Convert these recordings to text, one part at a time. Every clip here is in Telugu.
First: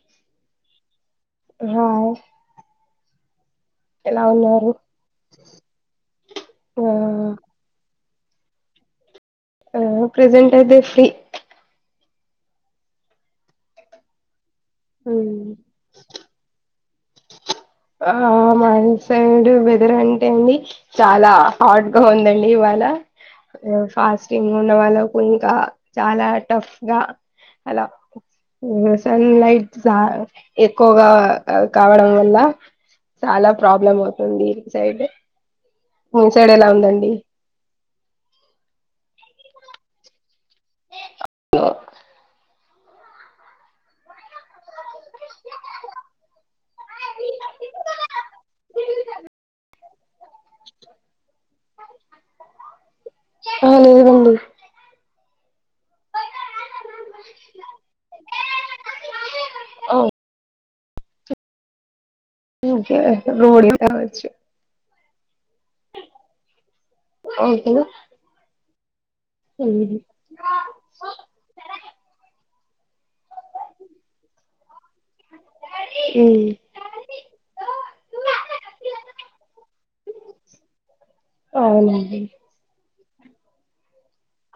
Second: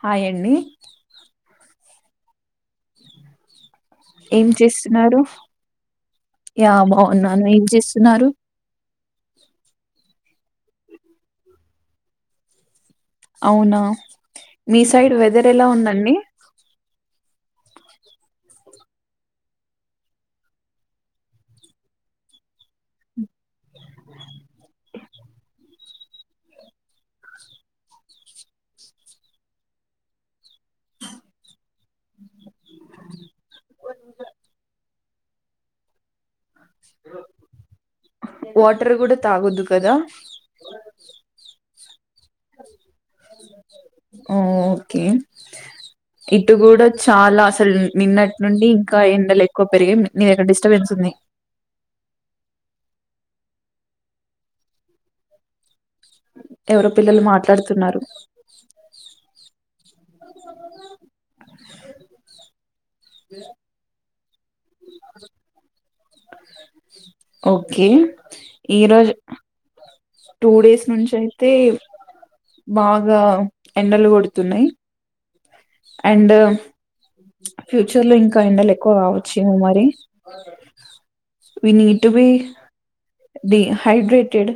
హాయ్ యండి రాయ్ ఏం చేస్తున్నాడు యా ఆ బాగున్నాను ఏం చేస్త్ న్నారు ఓ ప్రెసెంటైతే ఫ్రీ అవునా మీ సైడ్ ఉమ్, వెదరేలా ఉందండి ఆ మా సైడ్ వెదర్ అంటే అండి చాల హాట్గా ఉందండి ఫాస్టింగ్ ఉన్న వాళ్ళకు ఇంకా చాలా టఫ్ గ అలా సన్లైట్ జ ఆ ఎక్కువగా కావడం వల్ల చాలా ప్రాబ్లమ్ అవుతుంది ఈ [unintelligible] సైడ్ వే వాటర్ గుడ తగొద్దు కదా ఉ ఓకే ఇటు కూడా చాలా అసల్ నిన్నట్నుండి ఇంకా ఎండలు ఎక్కువ పెరిగయ్ నీ డిస్టర్బెన్స్ ఉంద్ నే ఎ లేదండి ఎవరో పిల్లలు మాట్లాడుతున్నారు ఇంకే రోలు రావచ్చు ఓకే ఈరోజు ఉహ్మ్ టూ డేస్ నుంచి అయితే బాగా ఎండలు కొడుతున్నాయి అండు ఫ్యూచర్ లో ఇంకా ఎండలు ఎక్కువ కావచ్చు ఏమో మరి వీ నీడ్ అవునండి టూబీ డీహైడ్రేటెడ్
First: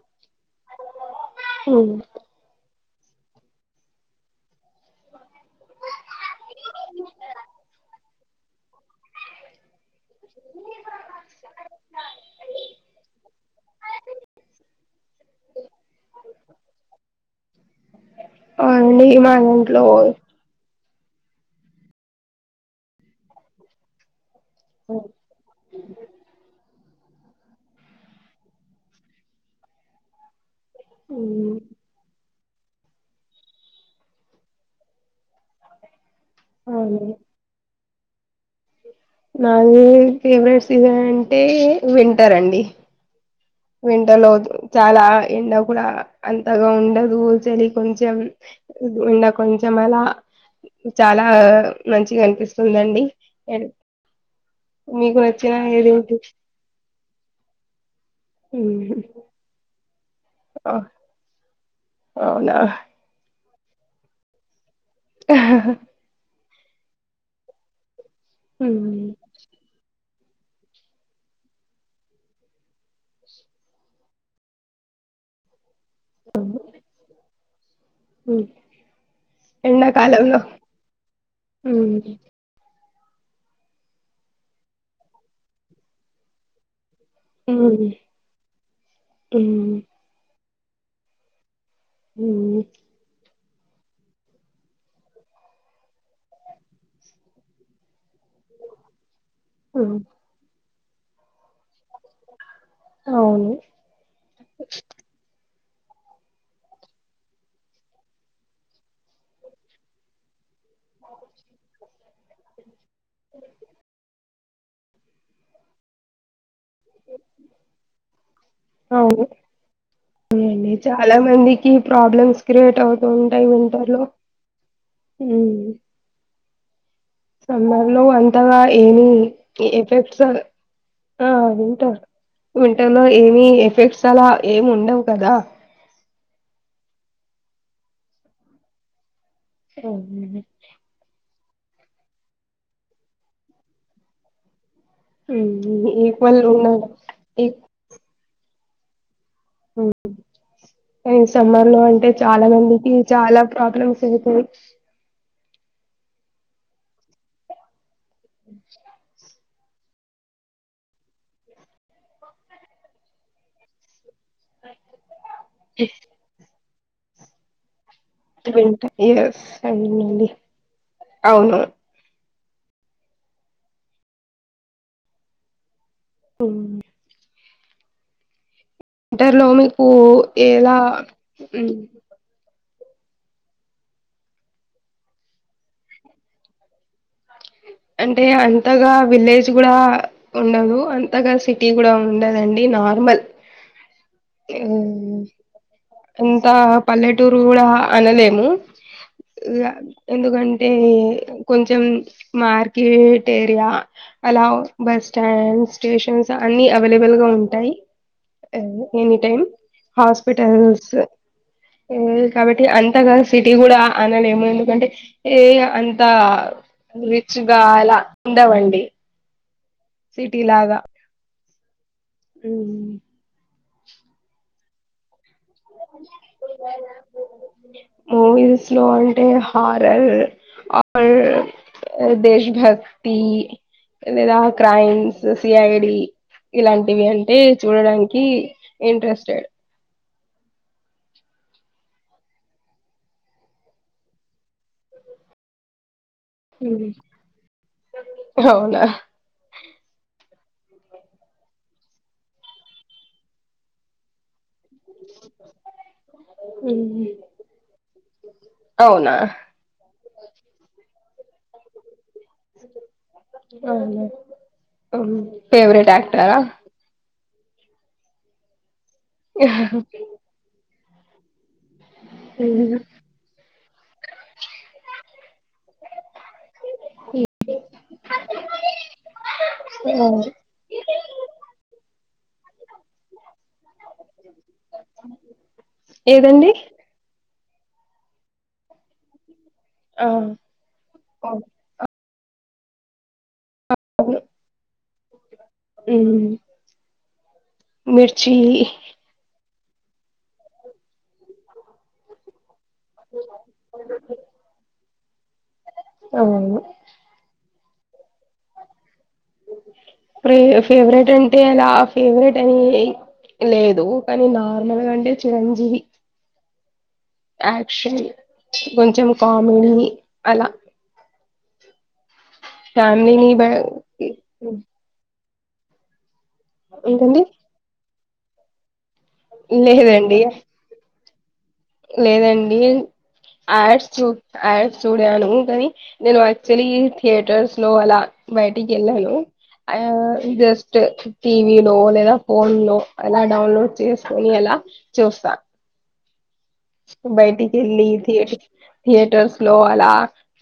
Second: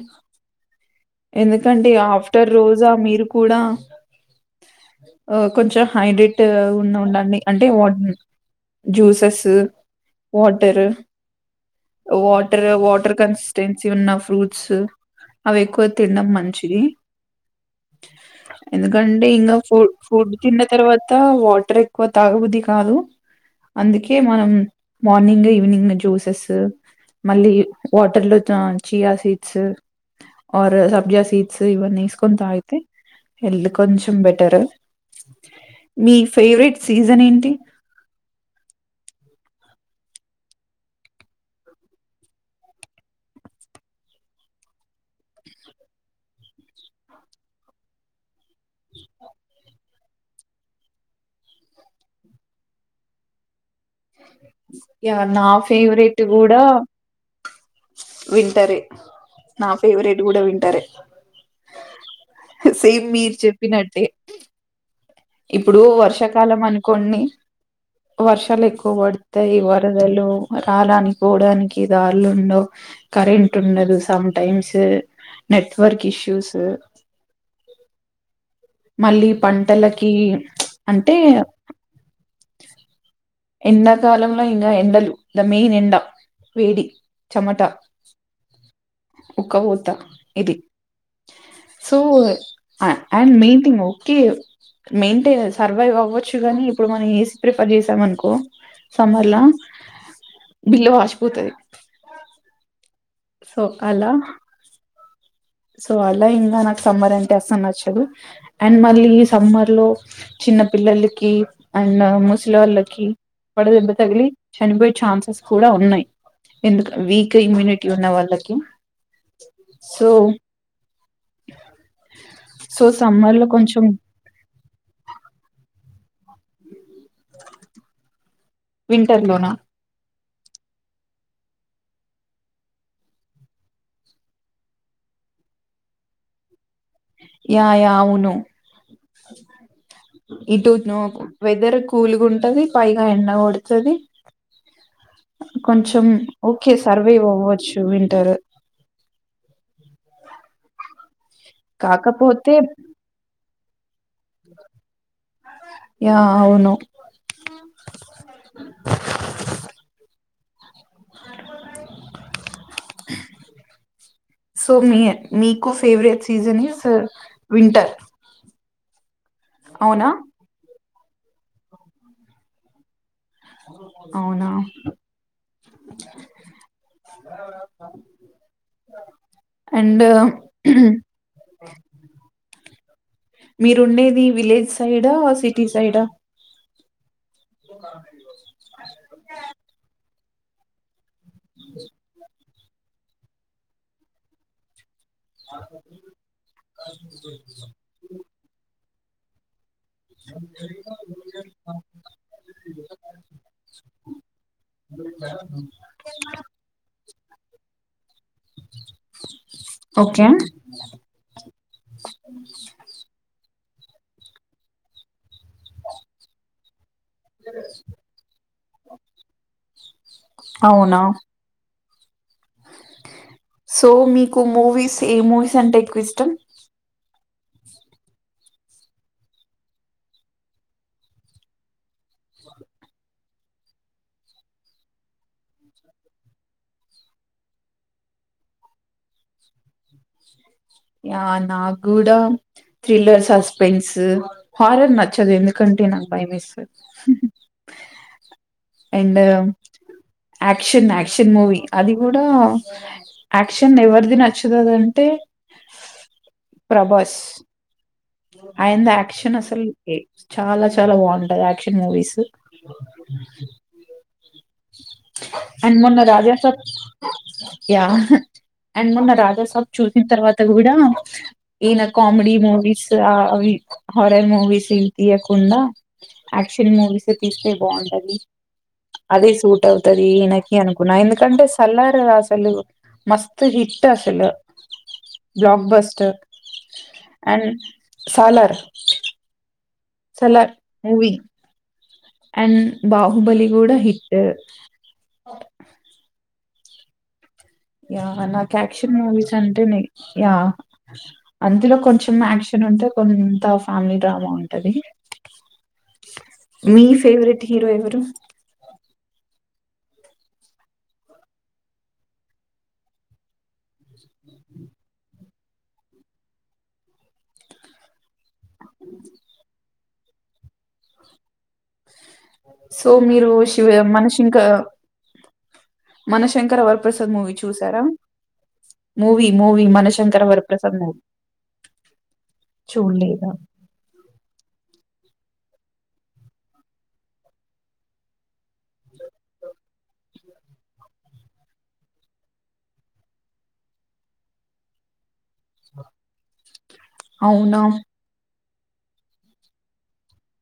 ఎందుకంటే మ్మ్ ఆఫ్టర్ రోజా మీరు కూడా ఆ కొంచెం హైడ్రేట్ ఉన్న ఉండండి అంటే వా juices water water water consistency ఉన్న ఫ్రూట్స్ అవి ఎక్కువ డం మంచిది అవునండి ఎందుకంటే మా ఇంకా ఫు ఇంట్లో ఫుడ్ తిన తర్వాత వాటర్ ఎక్కువ తాగబుది కాదు అందుకే మనం మార్నింగ్ ఈవినింగ్ జ్యూసెస్ మళ్ళీ వాటర్ లో చీయా సీడ్స్ ఆర్ సబ్జ మ్మ్ సీస్ ఇవ్వని ఎసుకో కొనీ తాగితే హెల్త్ కొంచెం బెటరు మీ ఫేవరెట్ అవును సీజన్ ఏంటి నాది ఫేవరెట్ సీజన్ అంటే వింటర్ అండి వింటర్ లో చాలా ఎండ కూడా అంతగా ఉండదు చలి కొంచెం ఎండా కొంచెం ఏలా చాలా మంచిగా అనిపిస్తుందండి ఏం యా మీకు నా నచ్చినా ఏదేంటి ఫేవరెట్ కూడా వింటరే నా ఫేవరెట్ కూడా ఆ, వింటరే అవునా సేమ్ మీరు చెప్పినట్టే ఇప్పుడు వర్షాకాలం అనుకోండి వర్షాలు ఎక్కువ ఉమ్, పడతాయి వర దలు రాడానికి పోవడానికి దారులు ఉండవు కరెంట్ ఉండదు sometimes network issues um. మళ్ళీ పంటలకి ఎండాకాలంలో అంటే ఉమ్, ఎండాకాలంలో ఇంకా ఎండలు ద మెయిన్ ఎండ వేడి చెమట ఉమ్, ఉమ్, ఉక్కబోత ఇది so um, and main okay maintain survive అవ్వచ్చుగాని ఇప్పుడు మనం ఏసీ ప్రిఫర్ చేసాం అనుకో సమ్మర్లా ఉమ్. బిల్లు వాసిపోతది అవును సో అలా సో అలా ఇంకా నాకు సమ్మర్ అంటే అసలు నచ్చదు అండ్ మళ్ళీ ఈ సమ్మర్ లో చిన్న పిల్లలకి అండ్ ముసలోలకి కి వడదెబ తగిలి చనిపోయే ఛాన్సెస్ కూడా ఉన్నాయి ఎందుకు వీక్ ఇమ్యూనిటీ ఉన్న వాళ్ళకి అవును సో చాలా మందికి ప్రాబ్లమ్స్ క్రియేట్ సో అవుతూ సమ్మర్ లో ఉంటాయి కొంచెం వింటర్ లో హుమ్ సమ్మర్ లో అంతగా ఏమీ వింటర్ లోనా ఎఫెక్ట్స్ ఆ వింటర్ వింటర్ లో ఏమి ఎఫెక్ట్స్ అలా ఏమి ఉండవు కదా యా యా అవును అవునండి ఇటు వెదర్ కూల్గా ఉంటది పైగా ఎండ కొడ్తాది కొంచం ఈక్వల్ ఓకే ఉన్నారు సర్వేవ్ ఈ అవ్వచ్చు వింటర్ ఏ సమ్మర్ లో అంటే చాలా కాకపోతే మందికి చాలా ప్రాబ్లమ్స్ ఇవి కివిక్స్ యా అవును సో మీ మీకు ఫెవరేట్ సీజన్స్ వింటర్ ఎస్ అవునా అవును అవునా ఉ ఆ వింటర్లో మీకు ఎలా ఉమ్ మీరుండేది విలేజ్ సైడా సిటీ సైడా అంటే అంతగా విలేజ్ కూడా ఉండదు అంతగా సిటీ కూడా ఉండదండి ఈ నార్మల్ ఎ ఆ నాగ్ అర్జున్ అంతా పల్లెటూరు కూడా అనలేము ఎందుకంటే కొంచెం మార్కెట్ ఏరియా అలా బ స్టాండ్స్ స్టేషన్స్ అన్ని అవైలబల్గా ఉ ఉంటాయి ఎన్ ఎనీ టైమ్ ఓకే హాస్పిటల్ స్ ఎ కాబట్టి అంతగా సిట్ టీ కూడా అనలేము ఎందుకంటే ఏ అంత రిచ్గా అలా ఉండవండి అవునా ఊమ్ సో మీకు మూవీస్ ఏ మూవీస్ అంటే ఎక్కువ్ ఇష్టం మూవీస్ లో అంటే హారర్ అ రర్ దేశ్భక్తి లేదా క్రైమ్స్ సిఐడి ఇలాంటివి అంటే చూడడానికి ఇంట్రెస్టేడ్ యా నాక్ కూడా థ్రిల్లర్ సస్పెన్స్ హారర్ నచ్చదు ఎందుకంటే నాక్ భయం ఏస్తది అవునా అండరమ్ యాక్షన్ యాక్షన్ మూవీ అది కూడా యాక్షన్ ఎవరిది నచుతది అంటే ఊమ్ అయ్యిందా యాక్షన్ అసలుకి చాలా చాలా బావుంటది యాక్షన్ మూవీస్ అవునా అండ్ ఫేవరెట్ మొన్న రాజా యాక్టరా సబ్ యా అండ్ మొన్న రాజాసబ్ ఉమ్. చూసిన్ తర్వాత కూడా ఈయన కామెడీ మూవీస్ అవి హారర్ మూవీస్ ఏంటి కుండా యాక్షన్ మూవీస్ ఏ తీస్తే బావుంటది అదే సూట్ ఆ, అవ్తది ఈయనకి అనుకున్నా ఎందుకంటే సల్లారు అసలు మస్త్ హిట్ అసలు బ్లాక్ బస్టర్ ఏదండి అండ్ సాలర్ ఆ సాలర్ మూవి అవును అండ్ బాహుబలి కూడా హిట్ అ ఊమ్ యా నాక్ యాక్షన్ మూవీస్ అంటే నే ఎహ్ అందులో కొంచెం యాక్షన్ చను ఉంటే కొంత ఫ్యామిలీ డ్రామా ఉంటంది. అవును మీ ఫేవ్రేట్ హీరో ఎవరు ప్రే ఫేవ్రెట్ అంటే అలా ఫేవ్రెట్ అని లేదు దో కానీ నార్మల్ గా అంటే చిరంజీవి యాక్షన్ కొంచెం కామెడీ అలా సో ఫ్యామిలీని మీరు బ శివ మనసింక మనశంకర వరప్రసాద్ ఏంటండి మూవీ చూసారా మూవీ మూవీ లేదండి మనశంకర వరప్రసాద్ మూవీ లేదండి చూడలేదా యాడ్స్ చూ యాడ్స్ చూడాను కానీ నేను యాక్చువలీ థియేటర్స్ లో అలా బయటికి వెళ్ళాను ఆ జస్ట్ టీవీ లో లేదా ఫోన్ లో అలా డౌన్లోడ్ చేసుకోని అలా అ చూస్తా బయటకి అవునా ఏళ్లి థియే థియేటర్స్ లో అలా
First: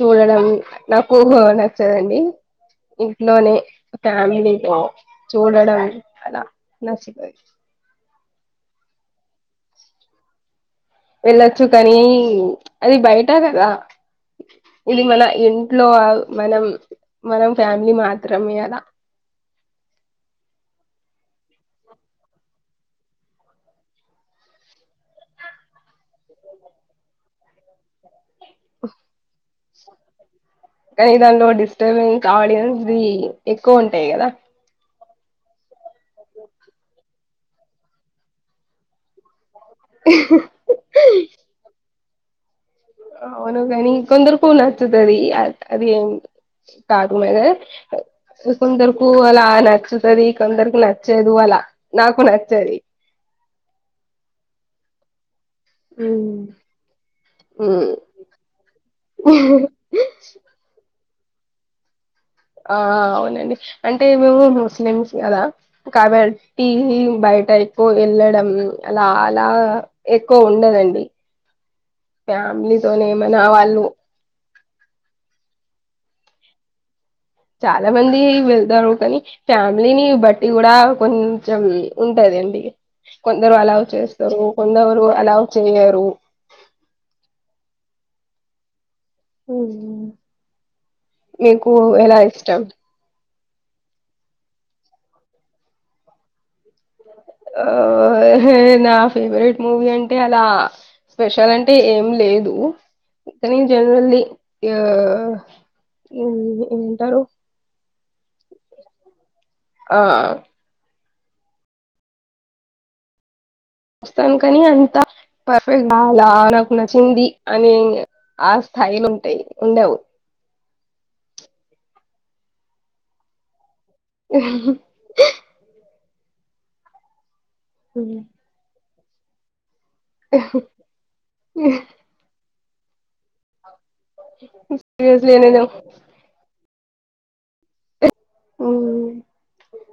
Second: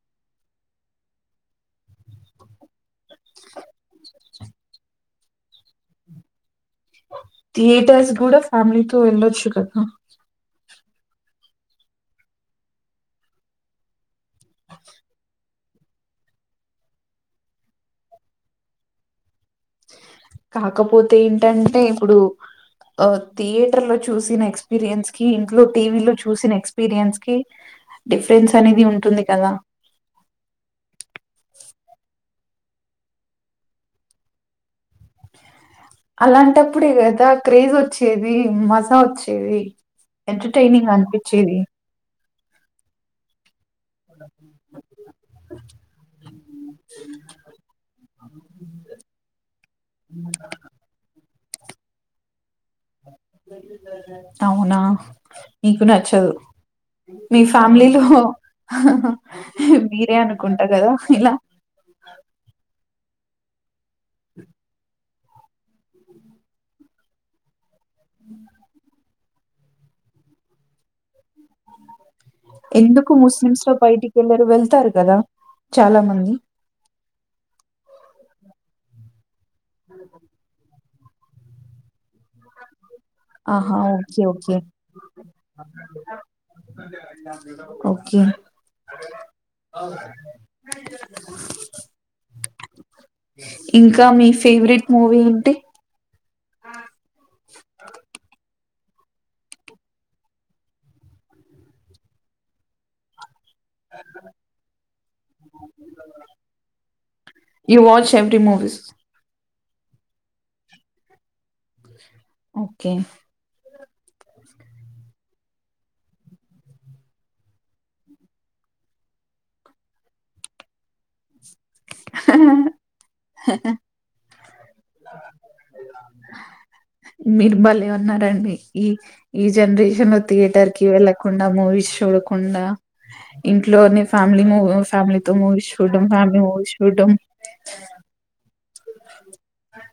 చూడడం నాకు నచ్చదండి ఇంట్లోనే ఫ్యామిలీలో చూడడం అలా నచ్చుతది థియేటర్స్ కూడా ఫ్యామిలీతో వెళ్ళొచ్చు కదా వెళ్ళొచ్చు కానీ, అది బయట కదా ఇది మన ఇంట్లో మనం మనం ఫ్యామిలీ మాత్రమే అదా కాకపోతే ఏంటంటే ఇప్పుడు ఆ థియేటర్ లో చూసిన ఎక్స్పీరియన్స్ కి ఇంట్లో టీవీ లో చూసిన ఎక్స్పీరియన్స్ కి డిఫరెన్స్ అనేది ఉంటుంది కదా కానీ దానిలో డిస్టర్బింగ్ ఆడియన్స్ది ఎక్కువ ఉంటాయి కదా అలాంటప్పుడే కదా క్రేజ్ వచ్చేది మజా వచ్చేది ఎంటర్టైనింగ్ అనిపించేది అవును గానీ కొందరు నచ్చాది అ అది కార్డుమీద కొందరికు అలా నచ్చుతుది కొందరికి నచ్చదు అలా నాకు నచ్చేది అవునా నీకు నచ్చదు మ్మ్ మీ ఫ్యామిలీలో మీరే అనుకుంటా కదా ఇలా ఆ అవునండి అంటే మేము ముస్లిమ్స్ కదా కాబట్టి బయట పోయి వెళ్ళడం అలా అలా ఎక్కువ ఉండదండి ఫ్యామిలీతోనే ఎందుకు ఏమైనా ముస్లిమ్స్ లో వాళ్ళు బయటికి వెళ్లరు వెళ్ వెళ్తారు కదా చాలా మంది చాలా మంది వెళ్తారు కానీ ఫ్యామిలీని బట్టి కూడా కొంచెం ఉంటదండి కొందరు ఆహా అలావ్ ఓకే చేస్తారు, ఓకే కొందరు అలావ్ చేయరు ఓకే మ్మ్ మీకు ఎలా ఇష్టం ఇంకా మీ ఫేవరెట్ మూవీ ఏంటి ఆ నా ఫేవరెట్ మూవీ అంటే అలా స్పెషల్ అంటే ఏం లేదు కనీ జనరేల్లి ఆ ఏమంటారు ఎంప్టీ మూవీస్ ఆ ఓకే వస్తాను కానీ అంత పర్ఫెక్ట్ బాల నాకు నచ్చింది అని ఆ పయిన ఉంటాయి ఉండవు మీరు బాలే ఉన్నారండి ఈ ఈ జనరేషన్. షన్ లో థియేటర్ కి వెళ్ళకుండా మూవీస్ చూడకుండా ఇంట్లోనే. ఫ్యామిలీ మూవీ ఫ్యామిలీతో సీరియస్లీ నేను మూవీస్ చూడం ఫ్యామిలీ మూవీస్ చూడం.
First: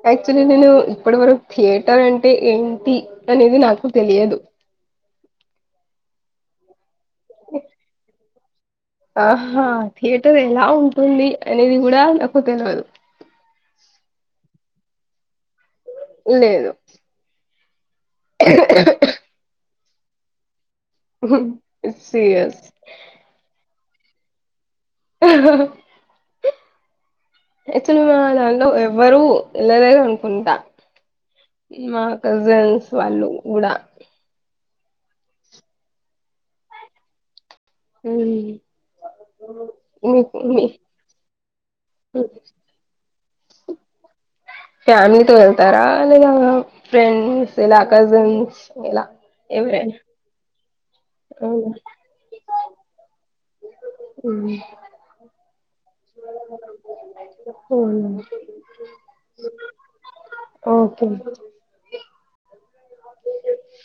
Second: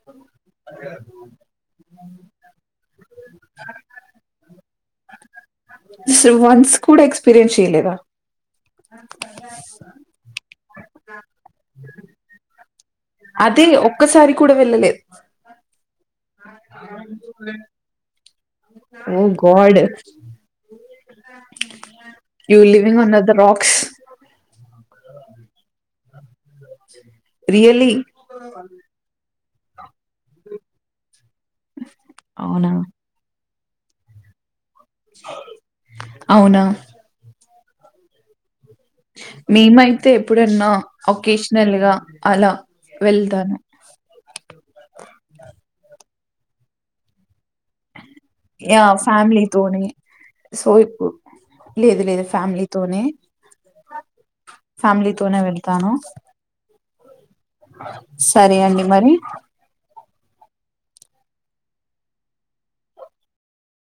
యాక్చువలీ నేను ఇప్పటి వరకు థియేటర్ అంటే ఏంటి అనేది నాకు తెలియదు వన్స్ పిరింషిరి లేద ఆహా థియేటర్ ఎలా ఉంటుంది అనేది కూడా నాకు తెలువదు. అదే ఒక్కసారి కూడా వెళ్ళలేదు. లేదు. Oh god. You serious living on the the rocks. Ah. Really. ఎచుడు వాళ్లల్లో ఎవ్వరు ఎల్లలేరనుకుంటా. మా అవునా? కజిన్స్ వాళ్ళు కూడా. అవునా. ఓయ్. మేమైతే ఎప్పుడన్నా ఒకేషనల్ గా అలా. వెళ్తాను. ఫ్యామిలీతో వెళ్తారా. ఆహ్ లేదా ఫ్రెండ్స్ ఇలా కజిన్స్ యాహ్! ఇలా ఫ్యామిలీతోనే. ఎవరైనా. సో, అవునా లేదు లేదు ఫ్యామిలీతోనే మ్మ్. ఫ్యామిలీతోనే వెల్. తాను. పోను అండి మరి [unintelligible] ఓకే.